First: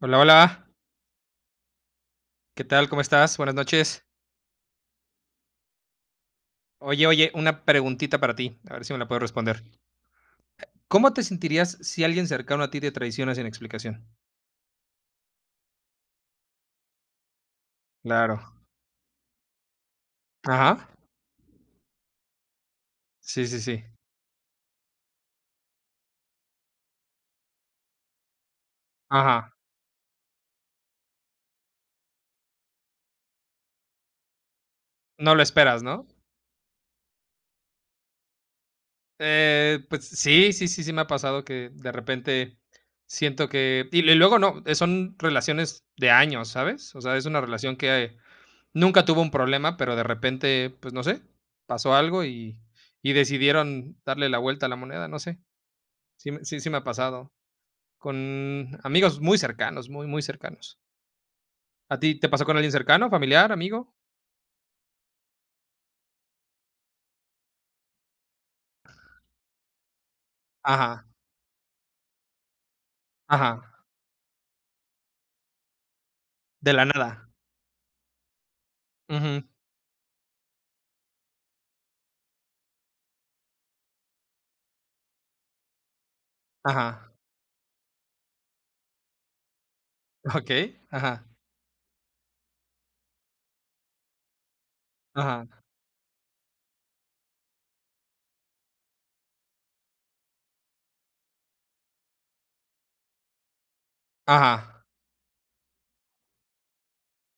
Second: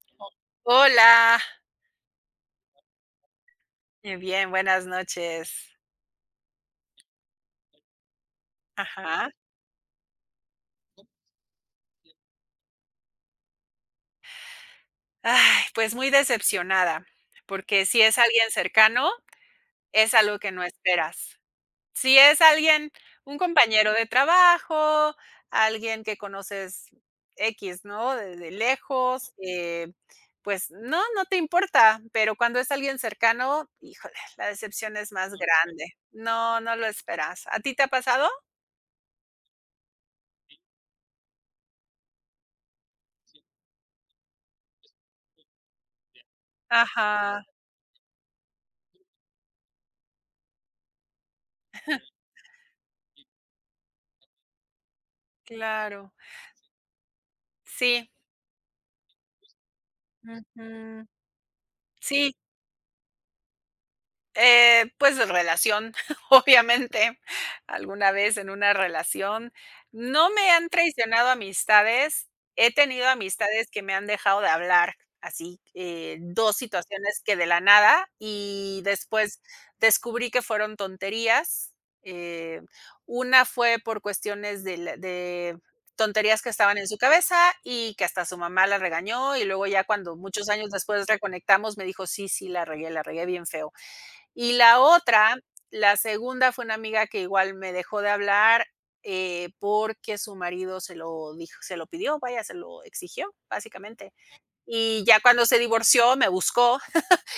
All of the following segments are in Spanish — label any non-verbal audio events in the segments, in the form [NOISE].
Hola, hola. Hola, ¿Qué tal? ¿Cómo estás? Buenas noches. Bien, buenas noches. Oye, oye, una preguntita para ti, a ver si me la puedes Ajá. responder. ¿Cómo te sentirías si alguien cercano a ti te traiciona sin explicación? Ay, pues muy decepcionada, porque si es Claro. alguien cercano, es algo que no Ajá. esperas. Si es alguien, un Sí, sí, sí. compañero de trabajo, alguien que conoces X, ¿no? De lejos, Ajá. Pues no, no te importa, pero cuando es alguien cercano, híjole, la decepción es más No lo esperas, grande. ¿no? No, no lo esperas. ¿A ti te ha pasado? Pues sí, sí, sí, sí me ha pasado que de repente siento que y luego no, son relaciones de años, ¿sabes? O sea, es una Ajá, relación que nunca tuvo un problema, pero de repente, pues no sé, pasó algo y decidieron darle la vuelta a la moneda, no sé. claro. Sí me ha pasado, Sí. con amigos muy cercanos, muy, muy cercanos. Ujú. ¿A ti te Sí, pasó con alguien cercano, familiar, amigo? Pues, relación, [LAUGHS] obviamente, alguna vez en una relación. No me han Ajá, traicionado amistades, he tenido ajá, amistades que me han dejado de hablar, así, 2 de la situaciones nada. que de la nada, y después Ujú, descubrí que fueron tonterías. Eh, una fue por cuestiones de tonterías que estaban en su ajá, cabeza y que hasta su mamá la regañó, y luego ya cuando [LAUGHS] muchos años okey, después ajá, reconectamos, me dijo: "Sí, sí, la regué bien feo". Y la otra, ajá, la segunda fue una amiga que igual me dejó de hablar, porque su marido se lo pidió, vaya, se lo exigió, básicamente. ajá, Y ya cuando se divorció, me buscó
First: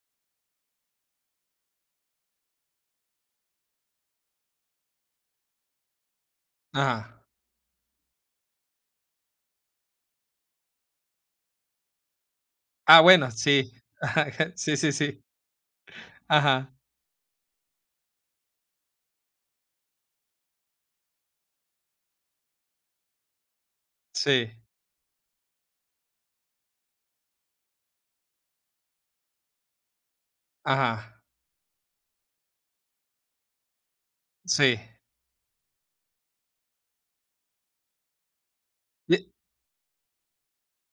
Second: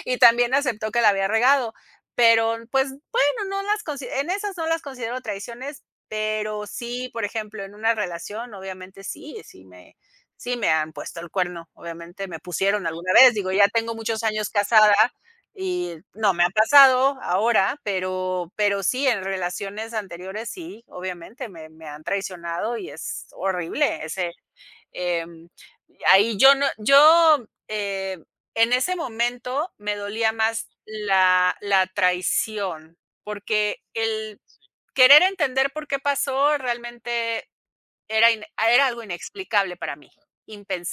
y también aceptó que la había regado, pero, pues, bueno, no las consi en esas no las considero traiciones, pero sí, ajá. por ejemplo, en una relación, obviamente sí, sí me han puesto el cuerno, obviamente me pusieron Ah, alguna bueno, vez, digo, ya sí, tengo [LAUGHS] muchos años ajá, sí, sí, casada sí, y no me ha ajá, pasado ahora, pero sí, en relaciones anteriores sí, obviamente me han traicionado y es horrible ese. sí, Em, ahí yo no yo, en ese momento me dolía más ajá, la traición, porque el sí. querer entender por qué pasó realmente era algo inexplicable para mí,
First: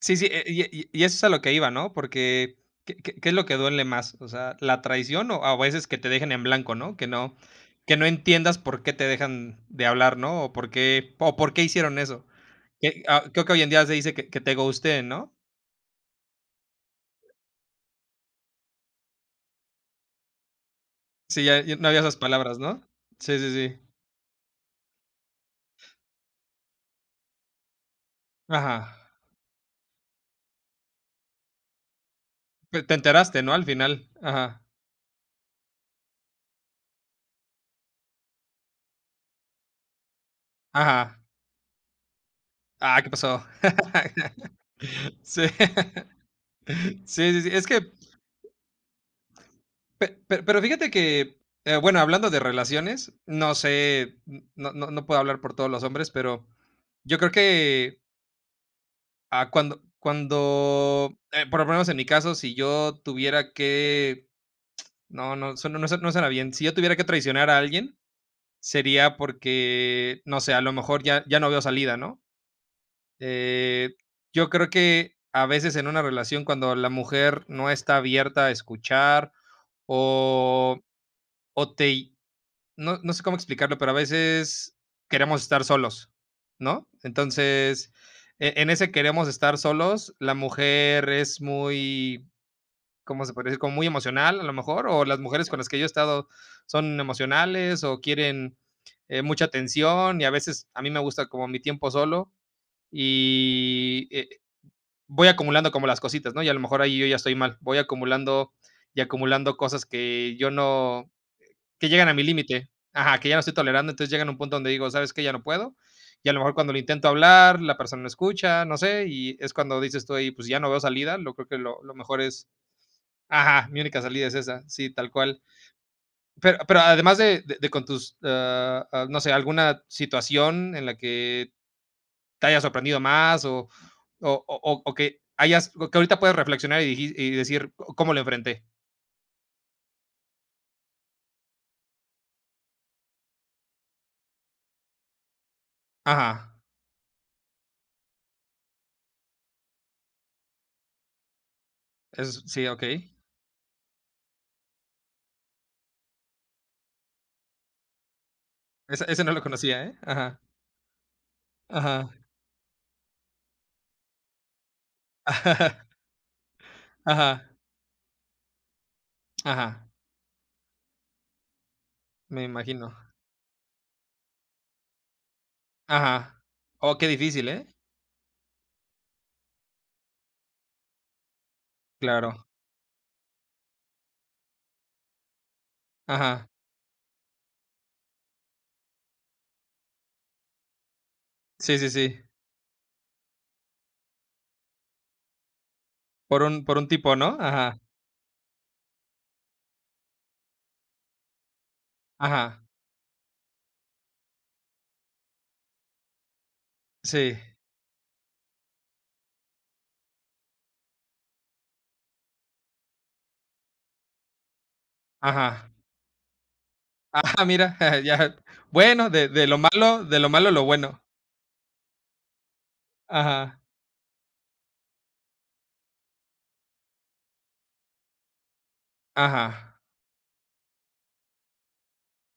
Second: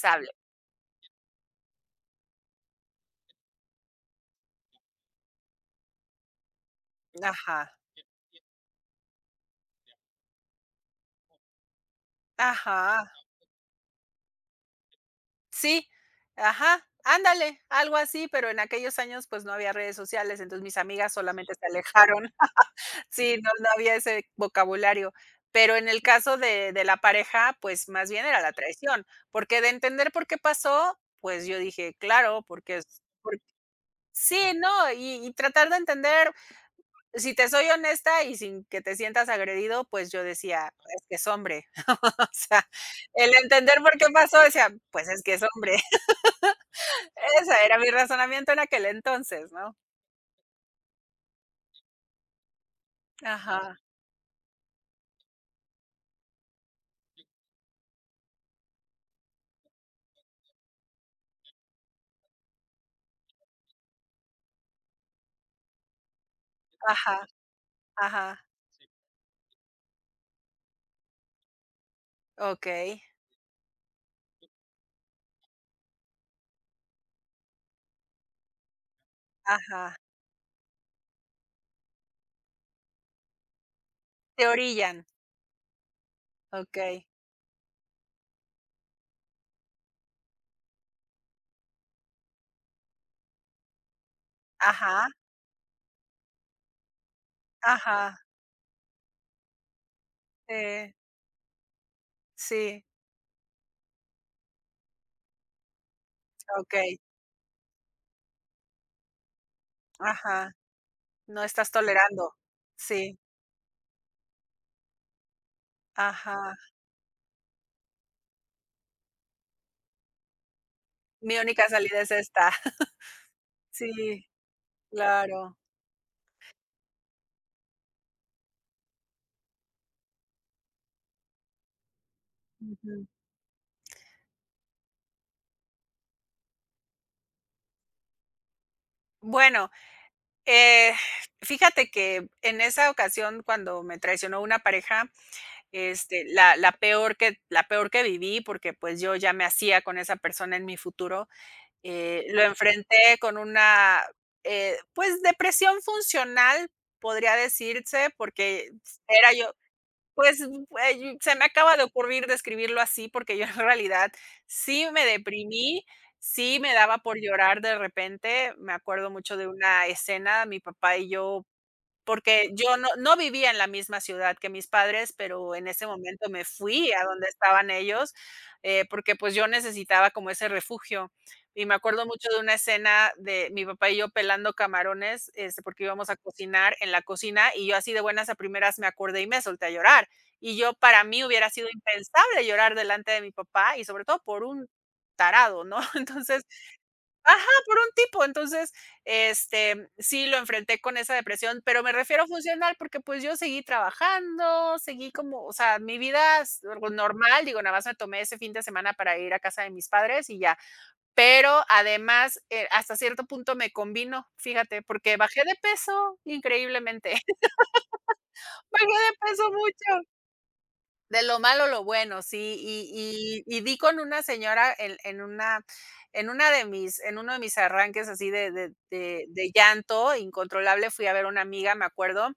Sí, sí, y eso es a lo que iba, ¿no? Porque, ¿qué es lo que duele más? O sea, ¿la traición o a veces que te dejen en blanco, no? Ajá, Que no entiendas por qué te dejan de hablar, ¿no? O por qué hicieron eso. Que, ajá, ah, creo que hoy en día se dice que te ghosteen, ¿no? sí, ajá, ándale, algo así, pero en aquellos años, pues, no había redes sociales, entonces mis amigas Sí, solamente ya se ya no había esas alejaron. palabras, ¿no? Sí, Sí, no, sí, no sí. había ese vocabulario. Pero en el caso de la pareja, pues, más bien era la Ajá. traición, porque de entender por qué pasó, pues, yo dije: "Claro, porque Pe te es por", enteraste, ¿no? Al final. sí, Ajá. no, y tratar de entender, si te soy honesta y sin que te sientas agredido, pues, yo decía: "Es que Ajá. es hombre", [LAUGHS] o sea, Ah, ¿qué el pasó? entender por qué pasó, decía: "Pues, [LAUGHS] es que es Sí. hombre". [LAUGHS] Sí, [LAUGHS] sí, sí. Ese Es era mi que razonamiento en aquel entonces, ¿no? Pero fíjate que, bueno, hablando de relaciones, no Ajá, sé, no, no, no puedo hablar por todos los hombres, pero yo creo que cuando, cuando, por lo menos en mi caso, si yo tuviera que, no, no, no, no suena bien, si yo tuviera que ajá, traicionar a alguien, ajá, sería porque, no sé, a lo mejor ya, ya no veo salida, ¿no? okey, Eh, yo creo que a veces en una relación, cuando la mujer no está abierta a escuchar, ajá. o, o te, no sé cómo explicarlo, pero a Te veces orillan, queremos estar solos, ¿no? okey. Entonces, e en ese queremos estar solos, la mujer es muy, ¿cómo se puede decir? Como muy emocional, a lo mejor, o Ajá, las mujeres con las que yo he estado son emocionales o ajá, quieren, mucha atención y a veces a mí sí, me gusta como mi tiempo solo sí, y, voy acumulando como las cositas, ¿no? Y a lo mejor okey, ahí yo ya estoy mal, voy acumulando y acumulando cosas que yo ajá, no no estás que llegan a mi tolerando, límite. sí, Ajá, que ya no estoy tolerando, entonces llegan a un punto donde digo, ¿sabes qué? Ya no puedo. Y a lo mejor ajá, cuando lo intento hablar, la persona no escucha, no sé, y es cuando dices tú ahí, pues ya no veo salida, lo mi creo que única lo salida es mejor es, esta, [LAUGHS] ajá, mi única sí, salida es esa, sí, tal cual. claro, Pero además de, de con tus, no sé, alguna situación en la que te hayas sorprendido ujú. más o, o que hayas, o que ahorita puedes reflexionar y, y decir, "C- ¿cómo lo enfrenté? Bueno, eh, fíjate que en esa ocasión cuando me traicionó una pareja, Ajá, la peor que viví, porque, pues, yo ya me hacía con esa persona en mi futuro. Lo es, sí, ok. enfrenté con una, pues, depresión funcional, podría decirse, porque Ese era no lo yo, conocía, ¿eh? Ajá, pues, se me acaba de ajá. ocurrir describirlo así, porque yo [LAUGHS] en realidad sí me deprimí, Ajá, sí me daba por ajá, llorar de repente. Me acuerdo mucho de una ajá, escena, mi papá y yo me porque yo no imagino. no vivía en la misma ciudad que mis padres, pero en ese momento Ajá. me fui Oh, a qué donde difícil, ¿eh? estaban ellos, porque, pues, yo necesitaba como ese refugio. Y me acuerdo mucho Claro. de una escena de mi papá y yo pelando camarones, porque íbamos a Ajá. cocinar en la cocina, y yo así de buenas a primeras me acordé y me solté a llorar. Y yo para mí hubiera sido Sí, sí, sí. impensable llorar delante de mi papá y sobre todo por un tarado, ¿no? [LAUGHS] Por Entonces, un por un tipo, ¿no? ajá, por Ajá, un tipo. Entonces, sí lo enfrenté con esa depresión, pero me refiero a ajá. funcional porque, pues, yo seguí trabajando, seguí como, o sea, mi vida s Sí, normal, digo, nada más me tomé ese fin de semana para ir a casa de mis padres y ya. Pero además, hasta cierto punto me convino, fíjate, porque bajé de ajá. peso increíblemente. Ah, [LAUGHS] mira, [LAUGHS] ya. Bajé Bueno, de de peso mucho. Lo malo, lo bueno. De lo malo, lo bueno, sí, y Ajá, di con una señora en una de mis en uno de mis arranques así de ajá, llanto incontrolable, fui a ver una amiga, me acuerdo,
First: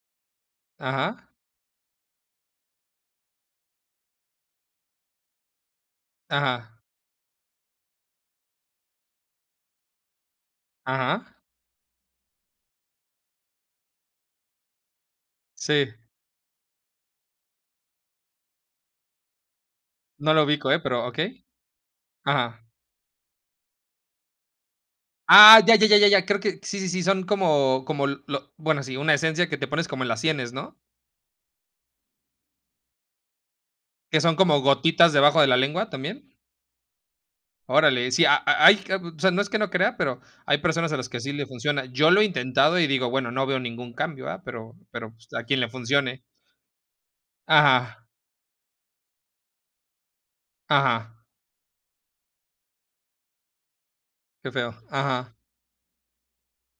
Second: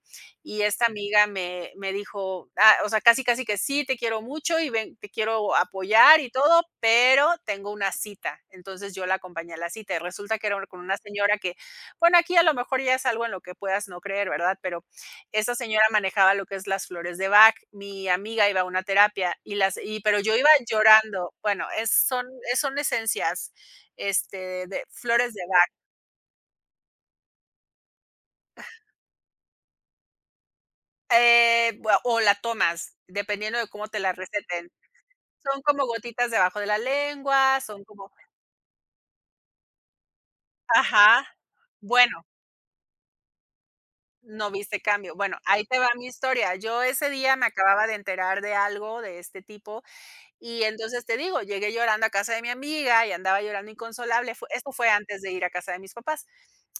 y esta ajá, amiga me dijo, ah, o sea, casi, casi que sí, te quiero mucho y ven, te quiero apoyar y todo, ajá, pero tengo una cita. Entonces yo la acompañé a la cita y resulta que era con una ajá. señora que, bueno, aquí a lo mejor ya es algo en lo que puedas no creer, ¿verdad? Pero esa señora Sí, manejaba lo que es las flores de Bach, mi amiga iba a una terapia y las y pero no yo lo iba ubico, pero llorando. okey. Bueno, es Ajá. son esencias, de flores de Ah, Bach, ya, ya, ya, ya, ya, creo que sí, sí, sí, son como como lo bueno, sí, una esencia que te pones como en las sienes, ¿no? Bua o la tomas, dependiendo de cómo te la Que son como receten. gotitas debajo de la Son como lengua, ¿también? gotitas debajo de la lengua, son Órale, como, sí, ha ha hay, ah, o sea, no es que no crea, pero hay personas a las que ajá. sí le funciona. Yo lo he Bueno, intentado y digo, bueno, no veo ningún cambio, ¿ah? no Pero viste pero, cambio. pues, Bueno, a quien ahí le te va mi funcione. historia. Yo ese día me acababa de Ajá, enterar de algo de este tipo. Y entonces te ajá, digo, llegué llorando a casa de mi amiga y andaba llorando inconsolable. Fue qué esto feo. fue antes de Ajá, ir a casa de mis papás.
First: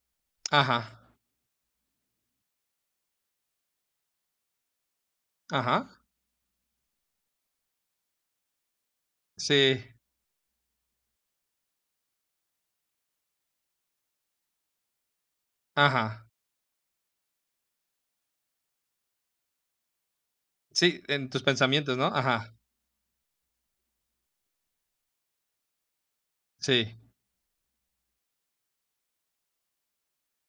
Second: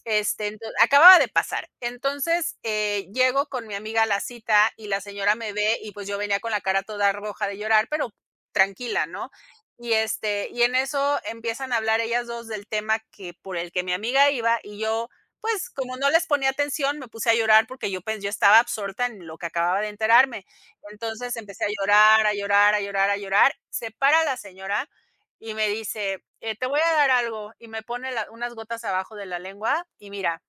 Este, ento ajá, acababa de pasar. Entonces, llego con mi amiga a la cita y la señora me ve ajá, y, pues, yo venía con la cara toda roja de llorar, pero tranquila, ¿no? sí, Y en eso empiezan a hablar ellas 2 del tema que por el que mi amiga iba y yo, pues, como no les ajá. ponía atención, me puse a llorar porque yo estaba absorta en lo que acababa de enterarme. Sí, en Entonces tus empecé a pensamientos, ¿no? llorar, a Ajá, llorar, a llorar, a llorar. Se para la señora y me dice: te voy a sí. dar algo", y me pone la unas gotas abajo de la lengua y mira,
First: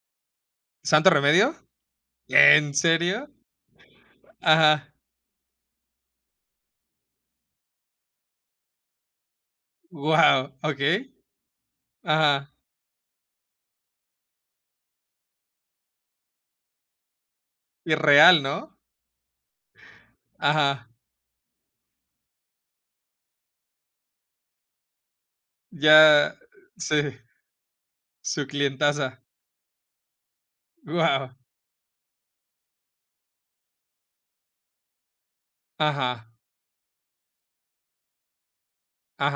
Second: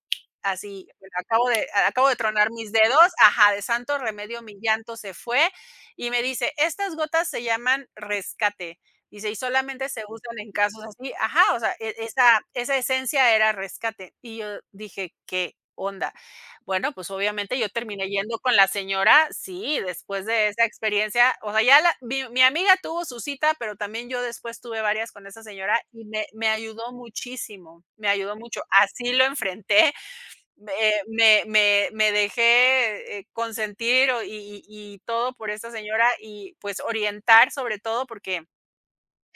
así, ¿Santo bueno, acabo remedio? de a- acabo de tronar mis ¿En dedos, serio? ajá, de santo remedio mi Ajá, llanto se fue, y me dice: "Estas gotas se llaman rescate", dice: "Y solamente se usan guau, en casos okey, así", ajá, o sea, e esa ajá, esa esencia era rescate, y yo dije: "¿Qué onda?". Bueno, pues, obviamente yo terminé yendo irreal, con la ¿no? señora, sí, después de esa Ajá, experiencia, o sea, ya la mi mi amiga tuvo su cita, pero también yo después tuve varias con esa señora y me ya me ayudó sí, muchísimo, me ayudó su mucho, así clientaza, lo enfrenté, me, eh, guau, me me me dejé, consentir o y todo por esta señora ajá, y, pues, orientar, sobre todo, porque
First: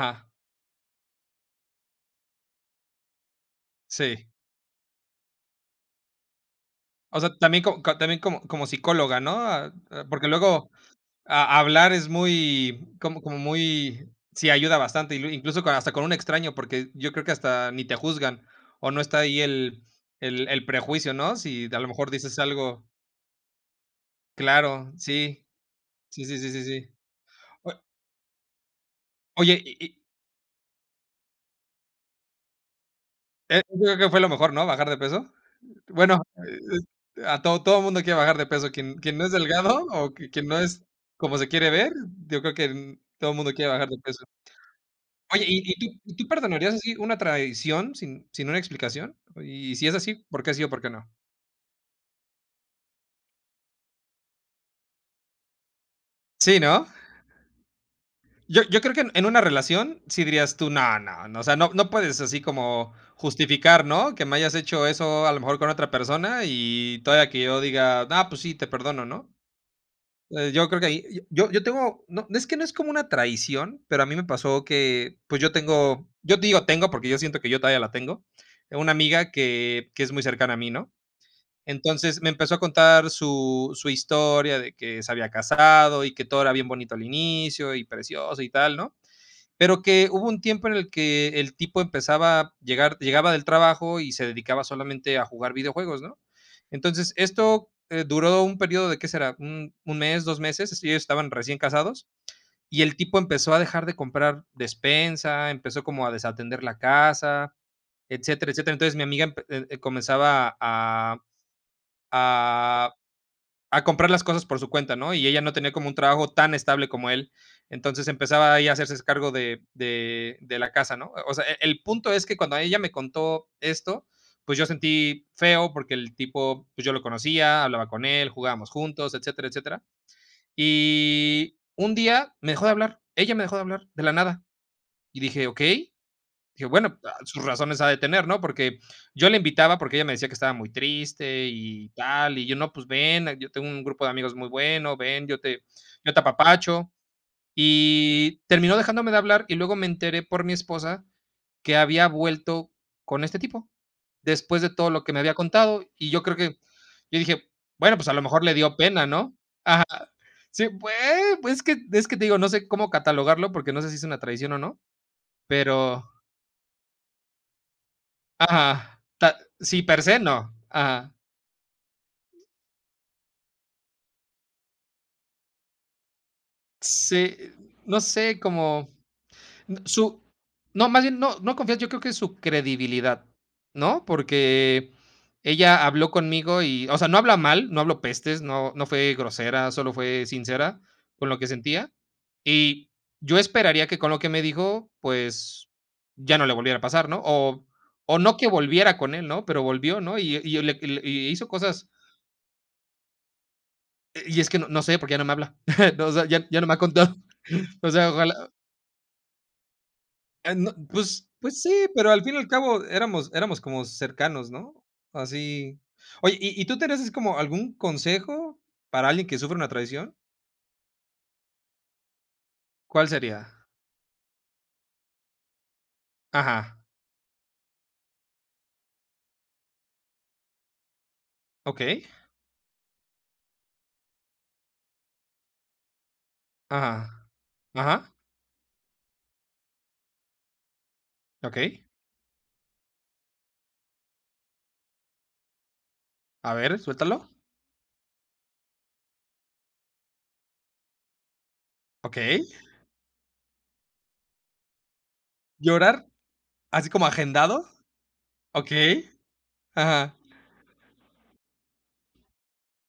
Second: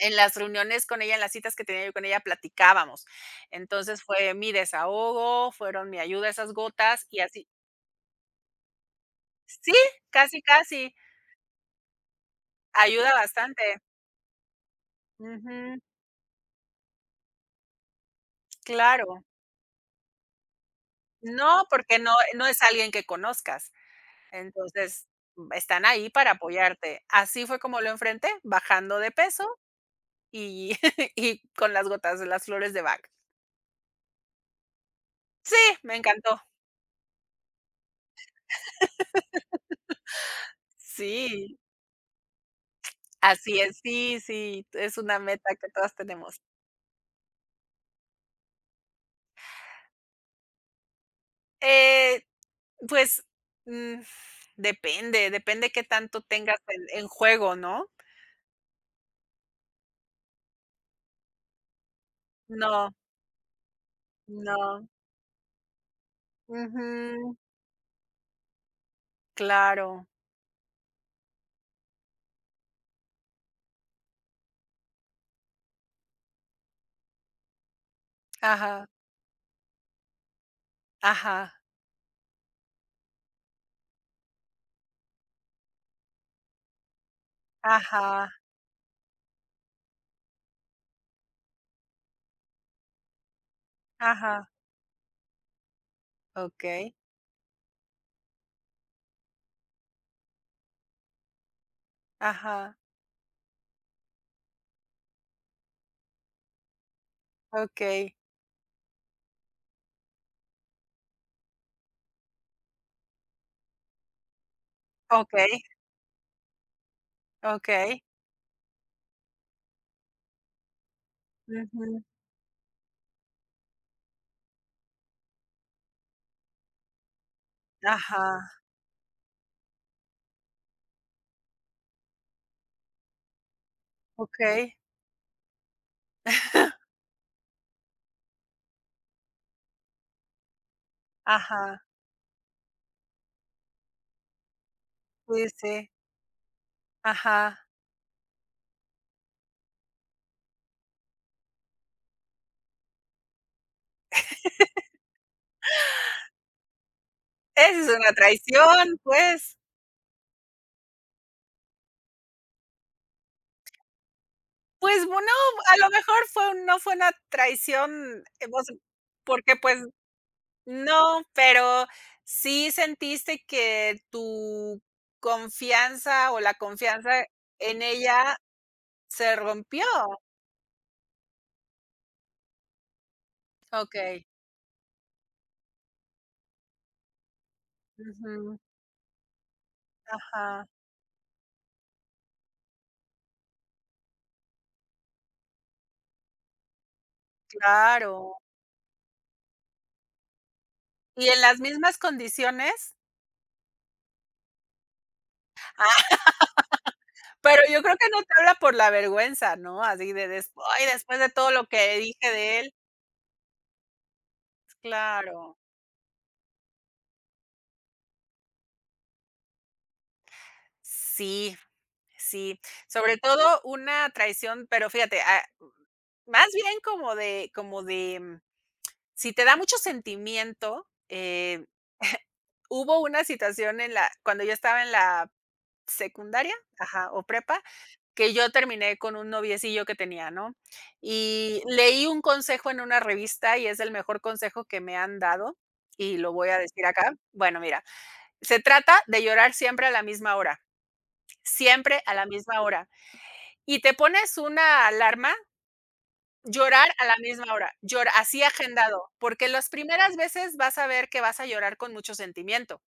en las reuniones con ella, en las citas que tenía yo con ella, platicábamos. Entonces, sí. fue mi desahogo, fueron mi ayuda esas gotas y O sea, así. también co co también como como psicóloga, ¿no? Sí, Porque casi, luego casi, ha hablar es muy ayuda como como bastante. muy sí, ayuda bastante, y lu incluso con Ujú, hasta con un extraño, porque yo creo que hasta ni te juzgan, o no está claro. ahí el el prejuicio, ¿no? No, Si a lo porque mejor no dices no es algo alguien que conozcas. claro, Entonces, sí, están ahí sí, para sí, sí, sí, sí. apoyarte. Así fue O como lo enfrenté, bajando de peso. oye, y Y [LAUGHS] y con las gotas de las flores de Bach. Yo creo que fue lo mejor, ¿no? ¿Bajar de peso? Sí, me Bueno, encantó. A todo mundo quiere bajar de peso, quien no es delgado o que quien no es como se Sí, quiere ver, yo creo que todo el mundo así quiere es. bajar de Sí, peso. sí, es una Oye, meta ¿y que y todas tú y tú tenemos. perdonarías así una traición sin una explicación? Y si es así, ¿por qué sí o por qué no? Eh, pues, mm, depende, depende qué tanto tengas Sí, ¿no? en juego, ¿no? Yo creo que en una relación sí dirías tú: "No, no, no", o sea, no puedes así No, como justificar, ¿no? Que me hayas hecho no. eso a lo mejor con otra persona y todavía Ujú. que yo diga: "Ah, pues sí, te perdono", ¿no? Claro. Yo creo que ahí yo tengo no, es que no es como una traición, pero a mí me pasó que, pues, yo tengo yo digo tengo porque yo siento que yo todavía la tengo, Ajá, una amiga que es muy cercana a mí, ¿no? ajá, Entonces, me empezó a contar su historia de que se había casado y que todo era bien bonito al inicio y ajá, precioso y tal, ¿no? Pero que hubo un tiempo en el que el tipo empezaba a llegar llegaba del trabajo y se ajá. dedicaba solamente a jugar videojuegos, ¿no? Okey. Entonces, esto, duró un periodo de, ¿qué será? Un mes, 2 meses, ellos estaban recién casados, Ajá. y el tipo empezó a dejar de comprar despensa, empezó como a desatender la casa, Okey, etcétera, etcétera. Entonces, mi amiga empe comenzaba a a comprar las cosas por su cuenta, ¿no? Y ella okey, no tenía como un trabajo tan estable como él. okey. Entonces empezaba ahí a hacerse cargo de la casa, ¿no? O sea, el, Ujú. punto es que cuando ella me contó esto, pues yo sentí feo porque el tipo, pues yo lo conocía, hablaba con él, Ajá. jugábamos juntos, etcétera, etcétera. Y un día me dejó de hablar, ella me dejó de hablar de la nada. Okey. Y dije, ok, dije, bueno, [LAUGHS] ah, sus razones ha de tener, ¿no? Porque yo la invitaba porque ella me decía que estaba muy triste Ajá. y tal, y yo, no, pues ven, yo tengo un grupo de amigos muy bueno, ven, Sí, sí, yo te apapacho. ajá. Y terminó dejándome de hablar y luego me enteré por mi esposa que había vuelto con este tipo, después de todo lo que me había contado. Y yo creo que, yo dije, Esa es bueno, pues una a lo mejor le dio traición, pena, ¿no? pues. Ajá. Sí, pues, es que te digo, no sé cómo catalogarlo porque no sé si es una traición o no, Pues, bueno, a lo pero mejor no fue una traición, ajá, vos ta porque, pues, sí, per se no, ajá. no, pero sí sentiste que tu confianza o la confianza Sí, en no ella sé, como se n- rompió. su no, más bien no confías, yo creo que su credibilidad, ¿no? Okey. Porque ella habló conmigo y, o sea, no habla mal, no habló pestes, Ujú. No fue grosera, solo fue Ajá, sincera con lo que sentía, y yo esperaría que con lo que me dijo, pues, ya no le volviera a pasar, ¿no? O claro. no que volviera con él, ¿no? Pero volvió, ¿no? Y ¿Y en hizo las cosas mismas condiciones? Y es que no, no sé, porque ya no me habla. [LAUGHS] No, o sea, ya, ya no me ha contado. Pero yo [LAUGHS] O creo que sea, no te ojalá. habla por la vergüenza, ¿no? Así de después No, después pues, de todo pues lo sí, que pero al dije fin y al de él. cabo éramos, éramos como cercanos, ¿no? Claro. Así. Oye, tú tenías así como algún consejo para alguien que sufre una traición? Sí, sí. ¿Cuál Sobre sería? todo una traición, pero fíjate, más bien Ajá. como de, si te da mucho sentimiento, Ok. [LAUGHS] hubo una situación en la cuando yo estaba en la secundaria, Ajá. ajá, o prepa, Ajá. que yo terminé con un noviecillo que tenía, ¿no? Ok. Y leí un consejo en una revista y es el mejor consejo que me han dado, y lo voy A a ver, decir acá. suéltalo. Bueno, mira, se trata de llorar siempre a la misma hora. Siempre a Ok. la misma hora. Y te pones una alarma, Llorar, así llorar como a la misma agendado. hora, llor así Ok. agendado, porque las Ajá. primeras veces vas a ver que vas a llorar con mucho sentimiento.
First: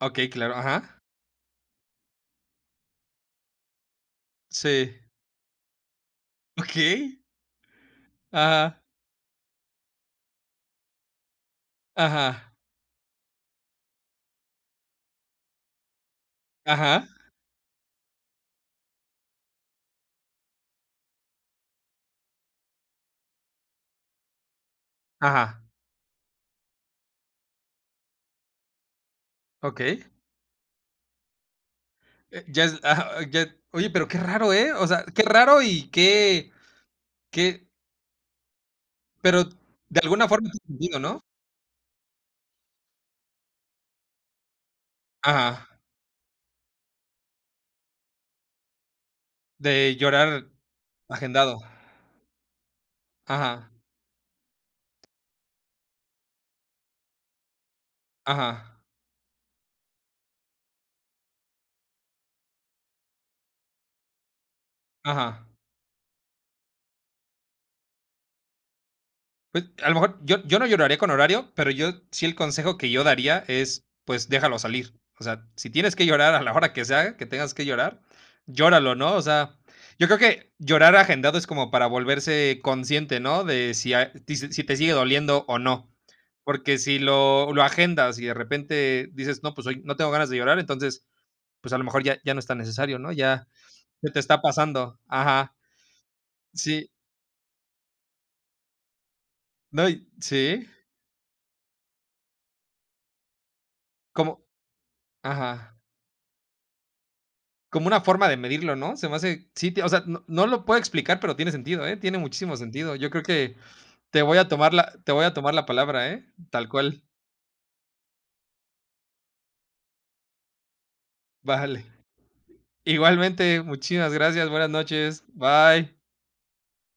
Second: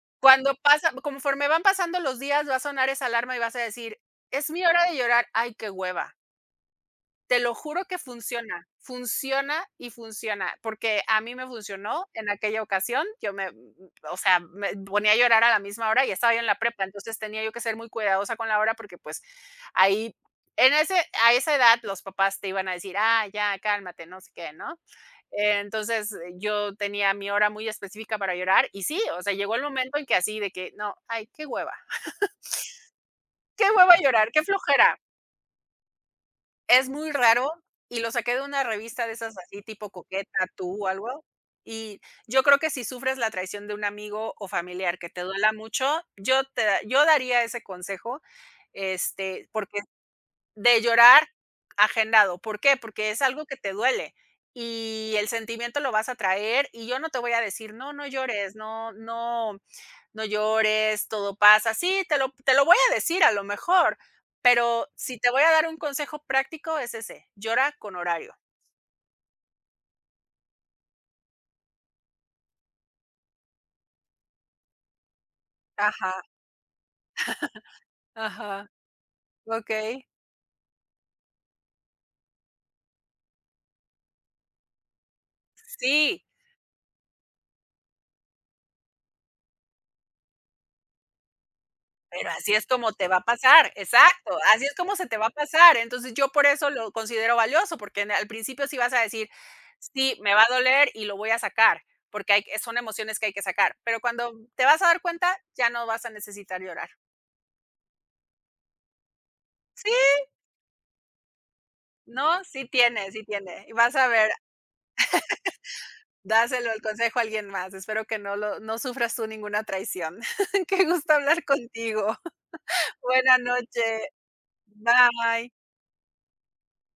Ok, Cuando claro. pasa Ajá. conforme van pasando los días, va a sonar esa alarma y vas a decir: "Es mi hora Sí. de llorar, ay, qué hueva". Ok. Te lo juro que funciona, Ajá. funciona y funciona, porque a mí me funcionó en Ajá. aquella ocasión. Yo me, mm, mm, o sea, me ponía a llorar a la misma hora y estaba yo en la prepa, Ajá. entonces tenía yo que ser muy cuidadosa con la hora porque, pues, ahí en ese a esa edad los papás te iban a decir: "Ah, ya, cálmate, no sé qué", ¿no? Eh, Ajá. Entonces, eh, yo tenía mi hora muy específica para llorar y sí, o sea, llegó el momento Okey. en que así de que: "No, ay, Ya es ya qué oye, hueva pero qué llorar, qué raro, ¿eh? O flojera". sea, qué raro y qué Es muy raro, qué y lo saqué de una revista de esas pero así tipo de alguna Coqueta, forma tiene Tú o sentido, ¿no? algo, y yo creo que si sufres la traición de un amigo o familiar que te duela Ajá, mucho, yo te da yo daría ese consejo, porque de llorar de llorar agendado. agendado, ¿por qué? Porque es algo que Ajá, te duele, y el sentimiento lo vas a traer, y yo no te voy a decir: "No, no llores, ajá, no llores, todo pasa. Sí, te lo voy a decir a lo mejor, pero si te voy ajá. a dar un consejo práctico es ese, llora con horario. Pues a lo mejor yo no lloraría con horario, pero yo sí el consejo que yo daría es, pues déjalo salir. O sea, si tienes que Ajá, llorar a la hora que sea, que tengas que llorar, ajá, llóralo, ¿no? O sea, okey. yo creo que llorar agendado es como para volverse consciente, ¿no? De si, si te sigue doliendo o no. Sí, Porque si lo, lo agendas y de repente dices, no, pues hoy no tengo ganas de llorar, entonces, pues a lo mejor ya, pero ya no es así tan es como necesario, te ¿no? va a Ya pasar, se te exacto, está así es como pasando. se te va a Ajá. pasar. Entonces, yo por eso Sí. lo considero valioso, porque en al principio sí vas a decir: No, "Sí, me va a sí. doler y lo voy a sacar", porque hay son emociones que hay que sacar, pero cuando Como, te vas a dar cuenta, ya ajá. no vas a necesitar llorar. Como una forma de medirlo, ¿no? Se me hace sí, o Sí, sea, no lo puedo explicar, pero tiene sentido, ¿eh? Tiene no, muchísimo sentido. Yo creo sí que tiene, y vas a ver. Te voy a tomar la palabra, ¿eh? Tal Dáselo el cual. consejo a alguien más. Espero que no sufras tú ninguna traición. [LAUGHS] Qué gusto hablar Vale. contigo. [LAUGHS] Buena Igualmente, noche. muchísimas gracias. Buenas noches. Bye. Bye.